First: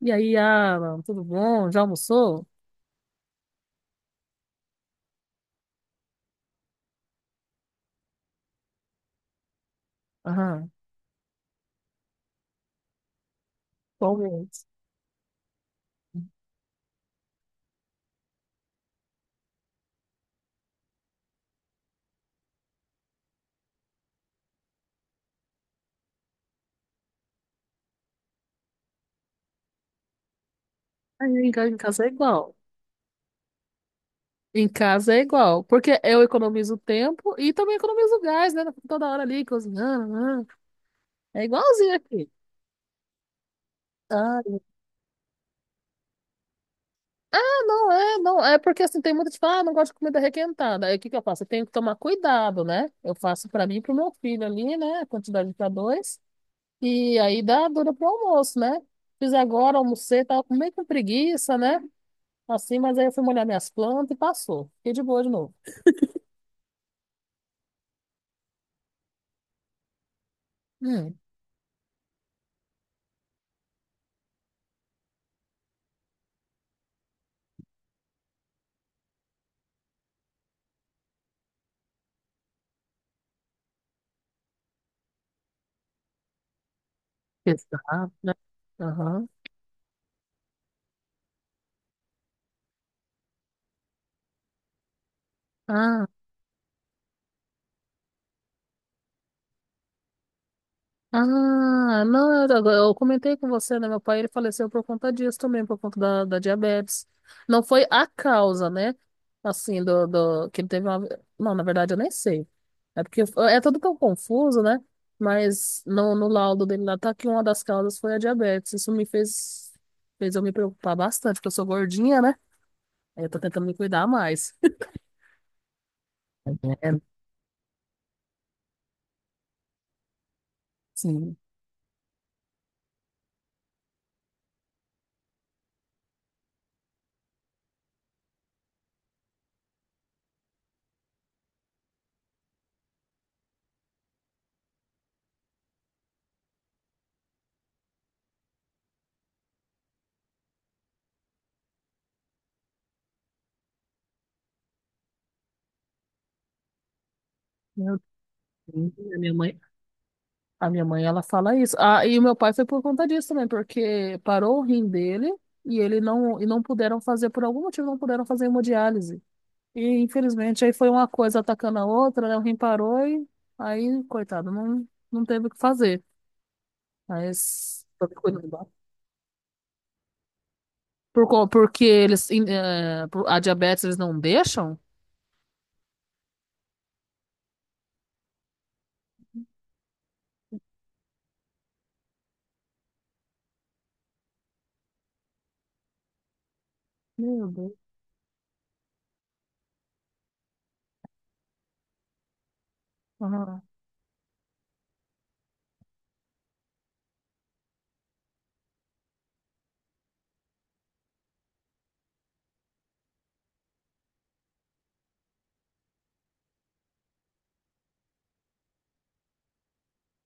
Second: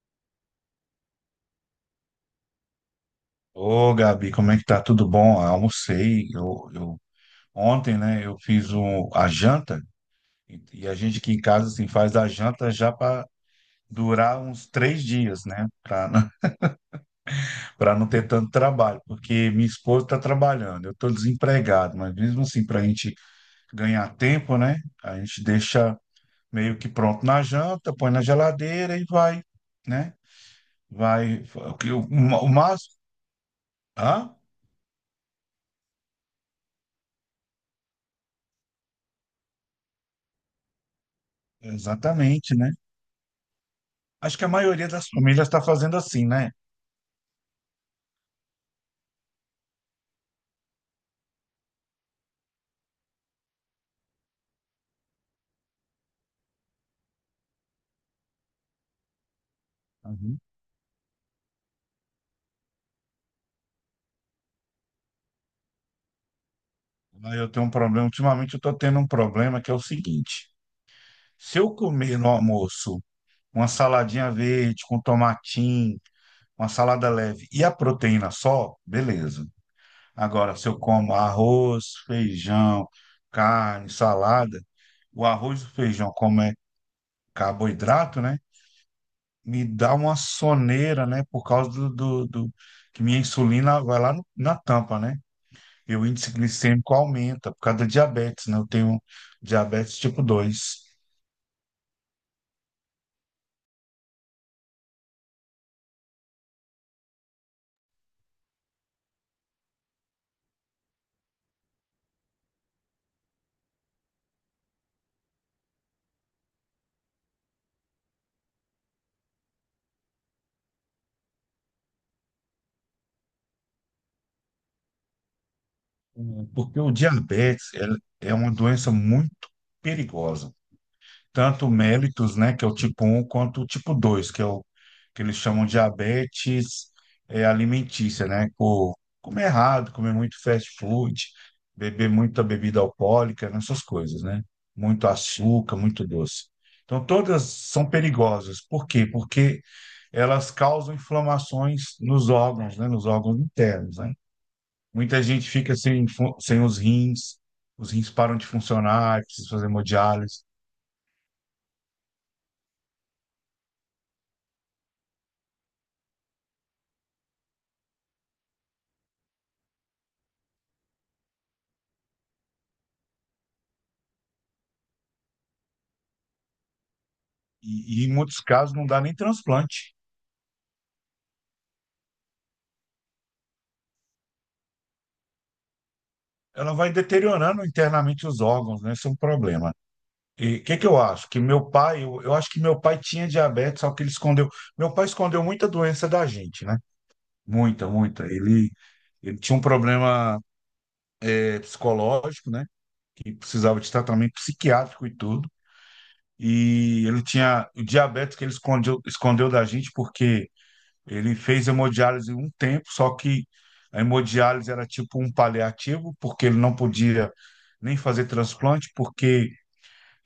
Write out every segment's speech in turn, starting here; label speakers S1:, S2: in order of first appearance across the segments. S1: E aí, Alan, tudo bom? Já almoçou?
S2: Ô, Gabi, como é que tá? Tudo bom? Almocei. Eu ontem, né, eu fiz a janta e,
S1: Aham,
S2: e a gente aqui em casa assim, faz a janta já para
S1: qual
S2: durar
S1: mês?
S2: uns 3 dias, né? Para não, Para não ter tanto trabalho, porque minha esposa está trabalhando, eu estou desempregado, mas mesmo assim, para a gente ganhar tempo, né? A gente deixa meio que pronto na janta, põe na geladeira e vai, né? Vai.
S1: Aí,
S2: O,
S1: em
S2: que- o,
S1: casa é
S2: o
S1: igual.
S2: máximo. Hã?
S1: Em casa é igual, porque eu economizo tempo e também economizo gás, né? Toda hora ali cozinhando. Aham. É igualzinho aqui.
S2: Exatamente, né? Acho
S1: Ah,
S2: que a maioria das famílias está fazendo assim, né?
S1: não é, não. É porque assim, tem muita gente que fala, ah, não gosto de comida requentada. Aí o que que eu faço? Eu tenho que tomar cuidado, né? Eu faço pra mim e pro meu filho ali, né? A quantidade pra dois. E aí dá dura pro almoço, né? Fiz agora, almocei,
S2: Uhum.
S1: tava com meio com preguiça, né? Assim, mas aí eu fui molhar minhas plantas e passou. Fiquei de boa de novo.
S2: Mas eu tenho um problema, ultimamente eu estou tendo um problema que é o seguinte:
S1: Hum,
S2: se eu comer no almoço uma saladinha verde com tomatinho, uma salada leve e a proteína só, beleza. Agora, se eu como arroz, feijão, carne, salada, o arroz e o feijão, como é
S1: exato,
S2: carboidrato,
S1: né?
S2: né?
S1: Aham.
S2: Me dá uma soneira, né? Por causa do que minha insulina vai lá na tampa, né? E o
S1: Ah,
S2: índice glicêmico aumenta por causa da diabetes, né? Eu tenho diabetes tipo 2.
S1: ah, não, eu comentei com você, né? Meu pai, ele faleceu por conta disso também, por conta da diabetes. Não foi a causa, né? Assim, que ele teve uma... Não, na verdade, eu nem sei. É porque é tudo tão confuso, né? Mas no laudo dele lá tá que uma das causas foi a diabetes. Isso me fez, fez eu me preocupar bastante, porque eu sou gordinha, né? Aí eu tô tentando me cuidar mais.
S2: O- Porque o
S1: É,
S2: diabetes é é uma doença muito perigosa.
S1: sim,
S2: Tanto o mellitus, né, que é o tipo 1, quanto o tipo 2, que é o que eles chamam de diabetes alimentícia, né? Por comer errado, comer muito fast food, beber muita bebida alcoólica, né? Essas coisas, né? Muito açúcar, muito doce. Então, todas são perigosas. Por quê? Porque elas causam inflamações nos órgãos, né, nos órgãos internos, né? Muita gente fica sem, sem os rins, os
S1: meu
S2: rins param de
S1: Deus,
S2: funcionar, precisa fazer hemodiálise,
S1: a minha mãe, ela fala isso. Ah, e o meu pai foi por conta disso também, porque parou o rim dele e ele não, e não puderam fazer, por algum motivo, não puderam fazer hemodiálise. E infelizmente aí foi uma coisa atacando a outra, né? O rim parou e aí, coitado, não, não teve o que fazer. Mas
S2: e
S1: por,
S2: em muitos casos não dá nem transplante.
S1: porque eles, a diabetes eles não deixam?
S2: Ela vai deteriorando internamente os órgãos, né? Isso é um problema. E o que que eu acho? Que meu pai, eu acho que meu pai tinha diabetes, só que ele escondeu. Meu pai escondeu muita doença da gente, né?
S1: Meu Deus.
S2: Muita, muita. Ele tinha um problema psicológico, né? Que
S1: Ah,
S2: precisava de tratamento psiquiátrico e tudo. E ele tinha o diabetes que ele escondeu, escondeu da gente porque ele fez hemodiálise um tempo, só que a hemodiálise era tipo um paliativo, porque ele não podia nem fazer transplante, porque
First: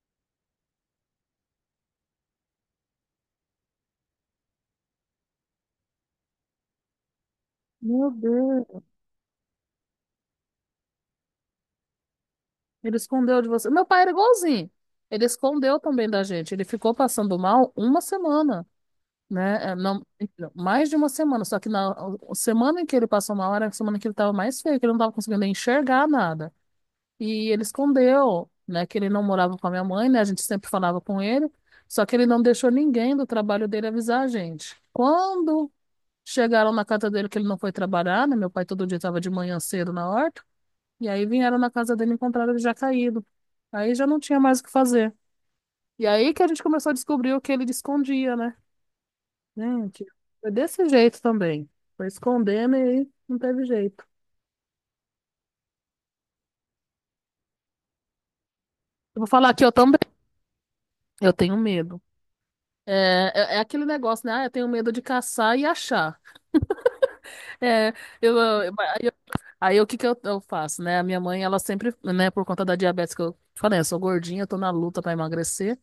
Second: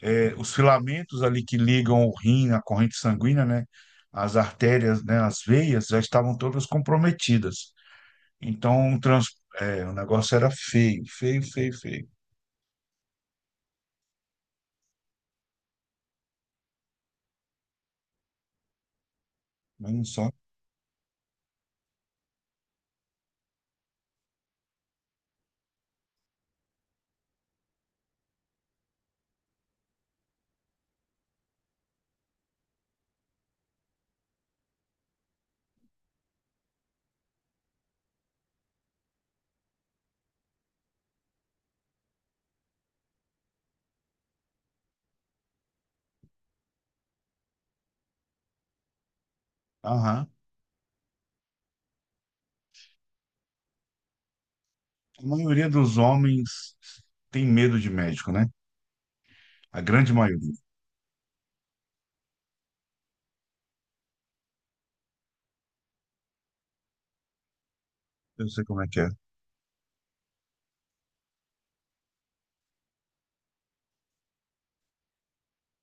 S2: os filamentos ali que ligam o rim à corrente sanguínea, né, as artérias, né, as veias, já estavam todas comprometidas.
S1: meu
S2: Então,
S1: Deus.
S2: um trans, o negócio era feio, feio, feio, feio.
S1: Ele escondeu de você. Meu pai era igualzinho. Ele escondeu também da gente. Ele ficou passando mal uma semana, né? É,
S2: Olha
S1: não,
S2: só.
S1: não, mais de uma semana. Só que na A semana em que ele passou mal era a semana que ele estava mais feio, que ele não estava conseguindo enxergar nada. E ele escondeu, né? Que ele não morava com a minha mãe, né? A gente sempre falava com ele. Só que ele não deixou ninguém do trabalho dele avisar a gente. Quando chegaram na casa dele que ele não foi trabalhar, né? Meu pai todo dia estava de manhã cedo na horta. E aí vieram na casa dele e encontraram ele já caído. Aí já não tinha mais o que fazer. E aí que a gente começou a descobrir o que ele escondia, né? Gente,
S2: Aham.
S1: foi desse jeito também. Foi escondendo e aí não teve jeito.
S2: A maioria dos homens tem medo de médico, né?
S1: Eu vou falar aqui, eu
S2: A
S1: também.
S2: grande maioria.
S1: Eu tenho medo. É aquele negócio, né? Ah, eu tenho medo de caçar e achar. É, eu,
S2: Eu sei
S1: eu-
S2: como é que
S1: aí
S2: é.
S1: eu- Aí o que que eu faço, né? A minha mãe, ela sempre, né, por conta da diabetes que eu falei, eu sou gordinha, eu tô na luta pra emagrecer.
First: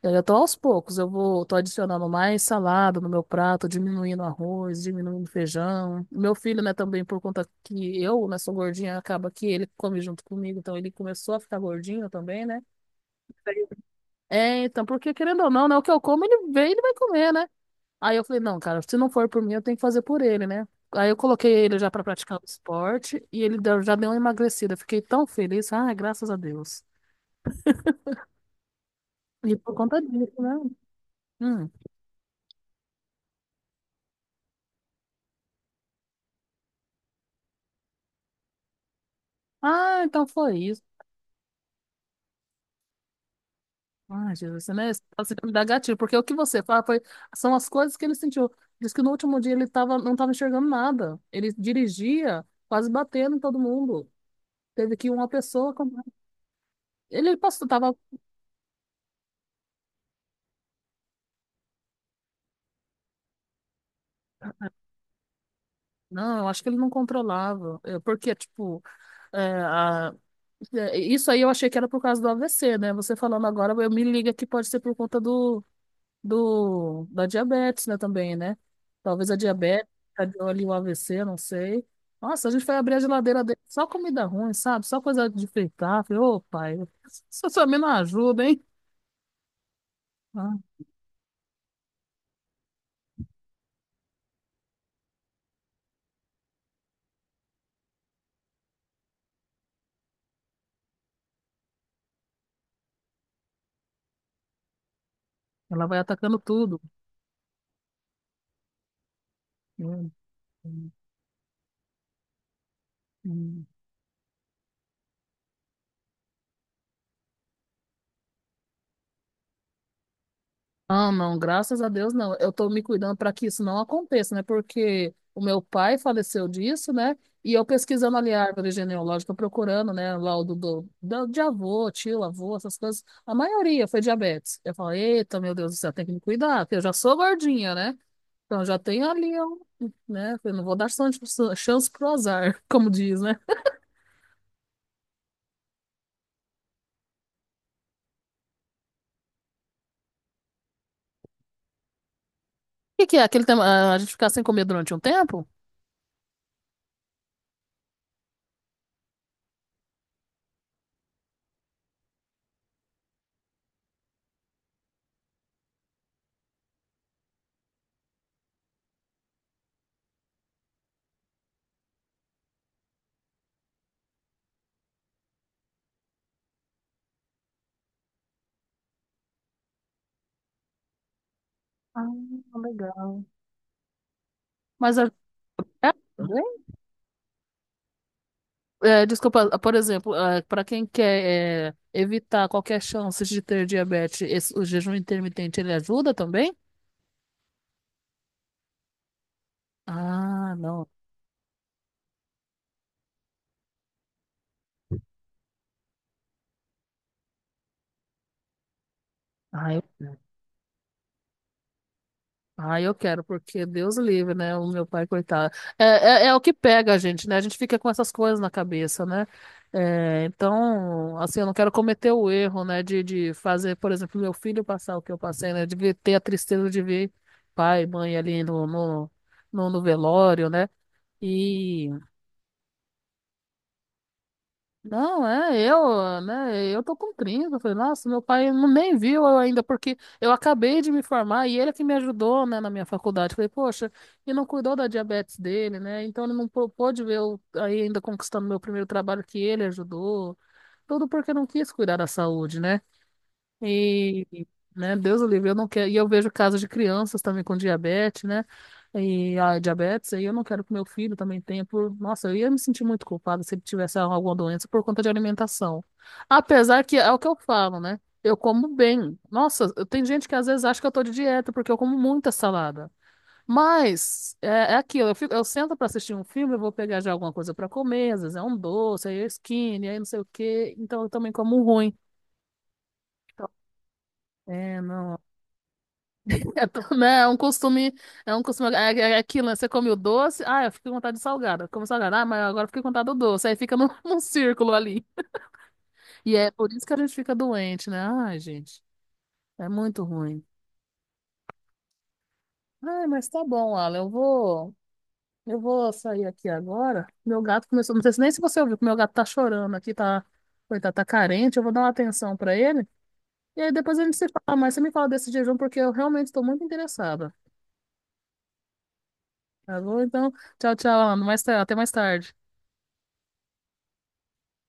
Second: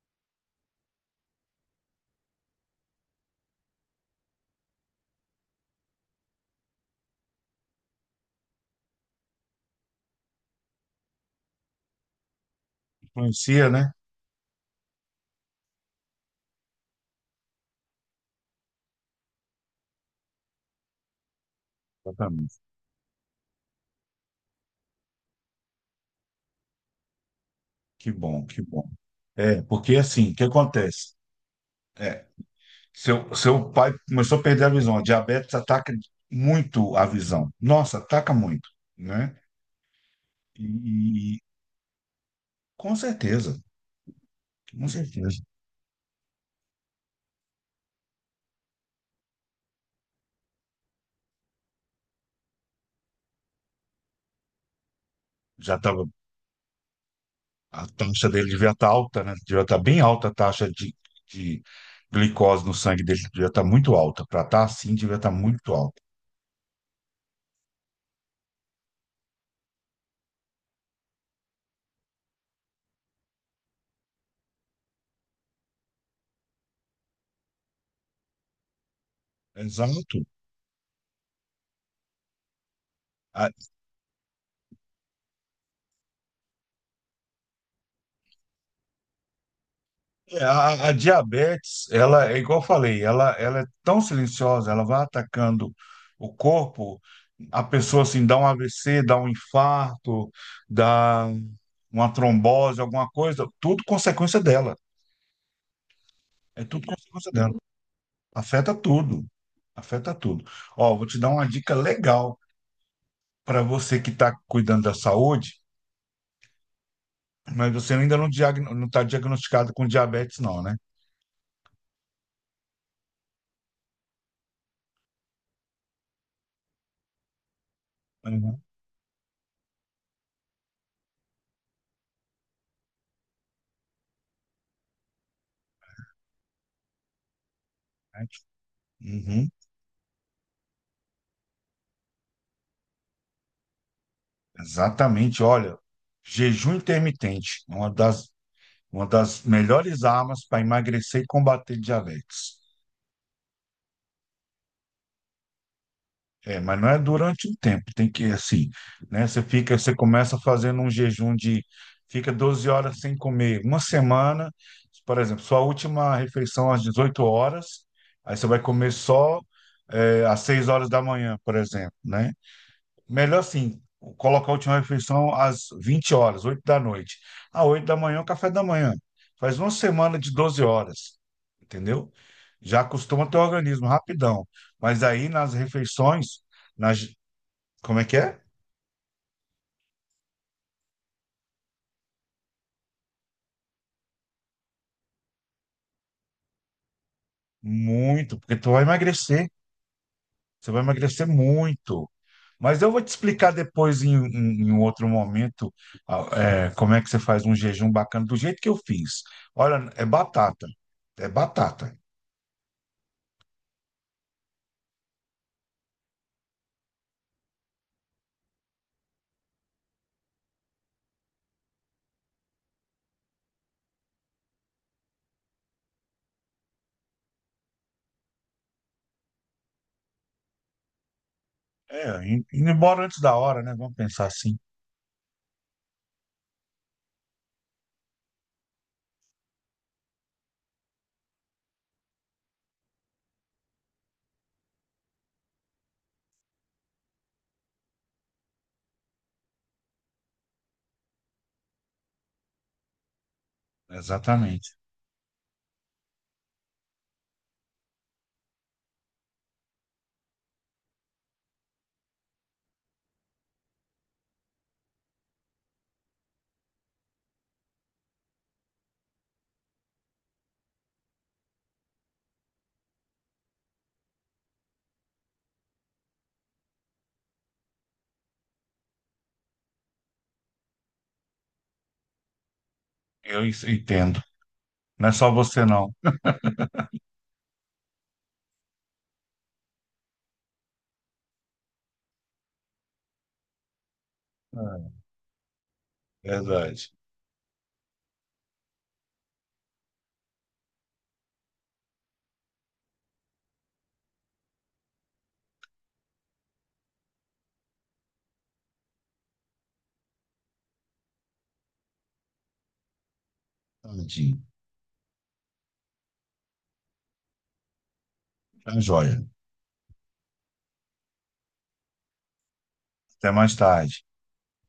S1: Eu já tô aos poucos, tô adicionando mais salada no meu prato, diminuindo arroz, diminuindo feijão. Meu filho, né, também por conta que eu, né, sou gordinha, acaba que ele come junto comigo, então ele começou a ficar gordinho também, né?
S2: Influencia, né?
S1: É, então, porque querendo ou não, né, o que eu como, ele vem, ele vai comer, né? Aí eu falei, não, cara, se não for por mim, eu tenho que fazer por ele, né? Aí eu coloquei ele já pra praticar o
S2: Exatamente.
S1: esporte e já deu uma emagrecida. Fiquei tão feliz, ah, graças a Deus.
S2: Que bom, que bom.
S1: E
S2: É,
S1: por conta
S2: porque assim, o
S1: disso,
S2: que
S1: né?
S2: acontece?
S1: Hum.
S2: É, seu pai começou a perder a visão. A diabetes ataca muito a visão. Nossa, ataca muito, né?
S1: Ah, então foi
S2: E,
S1: isso.
S2: e- com certeza,
S1: Ai, Jesus, você, né?
S2: com
S1: Esse caso
S2: certeza.
S1: me dá gatilho, porque o que você fala foi, são as coisas que ele sentiu. Diz que no último dia ele tava, não estava enxergando nada. Ele dirigia, quase batendo em todo mundo. Teve que uma pessoa.
S2: Já
S1: Com-
S2: estava,
S1: Ele passou,
S2: a
S1: tava.
S2: taxa dele devia estar alta, né? Devia estar bem alta a taxa de glicose no sangue dele, devia estar muito alta. Para estar assim, devia estar muito alta.
S1: Não, eu acho que ele não controlava. É, porque, tipo, é, a- é, isso aí eu achei que era por causa do AVC, né? Você falando agora, eu me liga que pode ser por conta da diabetes, né, também, né? Talvez a diabetes
S2: Exato.
S1: deu ali o AVC, não sei. Nossa, a gente foi abrir a geladeira dele, só comida ruim, sabe? Só coisa de fritar. Falei, ô, pai, isso também não ajuda, hein?
S2: É,
S1: Ah,
S2: a diabetes, ela, é igual eu falei, ela é tão silenciosa, ela vai atacando o corpo, a pessoa assim dá um AVC, dá um infarto, dá uma trombose, alguma coisa, tudo consequência dela.
S1: ela vai atacando
S2: É
S1: tudo.
S2: tudo consequência dela. Afeta tudo.
S1: Hum,
S2: Afeta tudo.
S1: hum,
S2: Ó, vou te dar uma dica legal para
S1: hum.
S2: você que está cuidando da saúde, mas você ainda não está diagnosticado com diabetes, não, né?
S1: Ah, não, graças a Deus não. Eu tô me cuidando para que isso não aconteça, né? Porque o meu pai faleceu disso, né? E eu pesquisando ali a
S2: Uhum.
S1: árvore genealógica, procurando, né? Lá o de avô, tio, avô, essas coisas. A maioria foi diabetes. Eu falei, eita, meu Deus do céu, tem que me cuidar, porque eu já sou gordinha, né? Então já tenho ali,
S2: Uhum.
S1: um, né? Eu não vou dar chance, chance pro azar, como diz, né? O
S2: Exatamente, olha, jejum intermitente, é uma das melhores armas para emagrecer e combater diabetes.
S1: que que é aquele tema? Ah, a gente ficar sem comer durante um tempo?
S2: É, mas não é durante um tempo, tem que assim, né? Você fica, você começa fazendo um jejum de fica 12 horas sem comer, uma semana, por exemplo, sua última refeição às 18 horas, aí você vai comer só às 6 horas da manhã, por exemplo, né? Melhor assim, colocar a última refeição às 20 horas, 8 da noite. À 8 da manhã, é o café da manhã. Faz uma semana de 12 horas,
S1: Ah,
S2: entendeu? Já
S1: legal.
S2: acostuma teu organismo rapidão.
S1: Mas
S2: Mas
S1: é,
S2: aí nas
S1: é
S2: refeições, nas... como é que é?
S1: É, desculpa, por exemplo, para quem quer é, evitar qualquer chance de ter diabetes, o jejum intermitente ele ajuda também?
S2: Muito, porque tu vai emagrecer.
S1: Ah,
S2: Você vai
S1: não.
S2: emagrecer muito. Mas eu vou te explicar depois, em um outro momento, a- como é que você faz um jejum bacana, do jeito que eu fiz.
S1: Ah, eu,
S2: Olha, é batata. É batata.
S1: ah, eu quero, porque Deus livre, né? O meu pai, coitado. É o que pega a gente, né? A gente fica com essas coisas na cabeça, né? É, então, assim, eu não quero cometer o erro, né? De fazer, por exemplo, meu filho passar o que eu passei, né? Ter a tristeza de ver pai, mãe ali no velório, né?
S2: É, indo embora antes da hora, né? Vamos pensar assim.
S1: Não, é, eu, né, eu tô com 30, eu falei, nossa, meu pai não- nem viu eu ainda, porque eu acabei de me formar e ele é que me ajudou, né, na minha faculdade. Eu falei, poxa, e não cuidou da diabetes dele, né, então ele não pôde ver eu aí ainda conquistando meu primeiro trabalho que ele ajudou, tudo porque não quis cuidar da saúde, né. E,
S2: Exatamente.
S1: né, Deus o livre, eu não quero. E eu vejo casos de crianças também com diabetes, né? E a diabetes, aí eu não quero que meu filho também tenha por. Nossa, eu ia me sentir muito culpada se ele tivesse alguma doença por conta de alimentação. Apesar que é o que eu falo, né? Eu como bem. Nossa, tem gente que às vezes acha que eu tô de dieta porque eu como muita salada. Mas é, é aquilo, eu fico, eu sento pra assistir um filme, eu vou pegar já alguma coisa pra comer, às vezes é um doce, aí é skinny, aí não sei o quê. Então eu também como ruim.
S2: Eu
S1: Então,
S2: entendo.
S1: é,
S2: Não é
S1: não.
S2: só você, não.
S1: É, né, é um costume, é um costume, é aquilo, né? Você come o doce, ah, eu fiquei com vontade de salgada, como salgada, ah, mas agora eu fiquei com vontade do doce, aí fica num, num círculo ali.
S2: É,
S1: E é por isso que
S2: verdade.
S1: a gente fica doente, né? Ai, gente, é muito ruim. Ai, mas tá bom, Alan, eu vou sair aqui agora. Meu gato começou, não sei nem se você ouviu, que meu gato tá chorando aqui, tá, coitado, tá carente, eu vou dar uma atenção pra ele. E aí depois a gente se
S2: Tadinho.
S1: fala, mas você me fala desse jejum porque eu realmente estou muito interessada,
S2: Tá joia.
S1: tá bom? Então, tchau, tchau, Alan, mais, até mais tarde.
S2: Até mais tarde.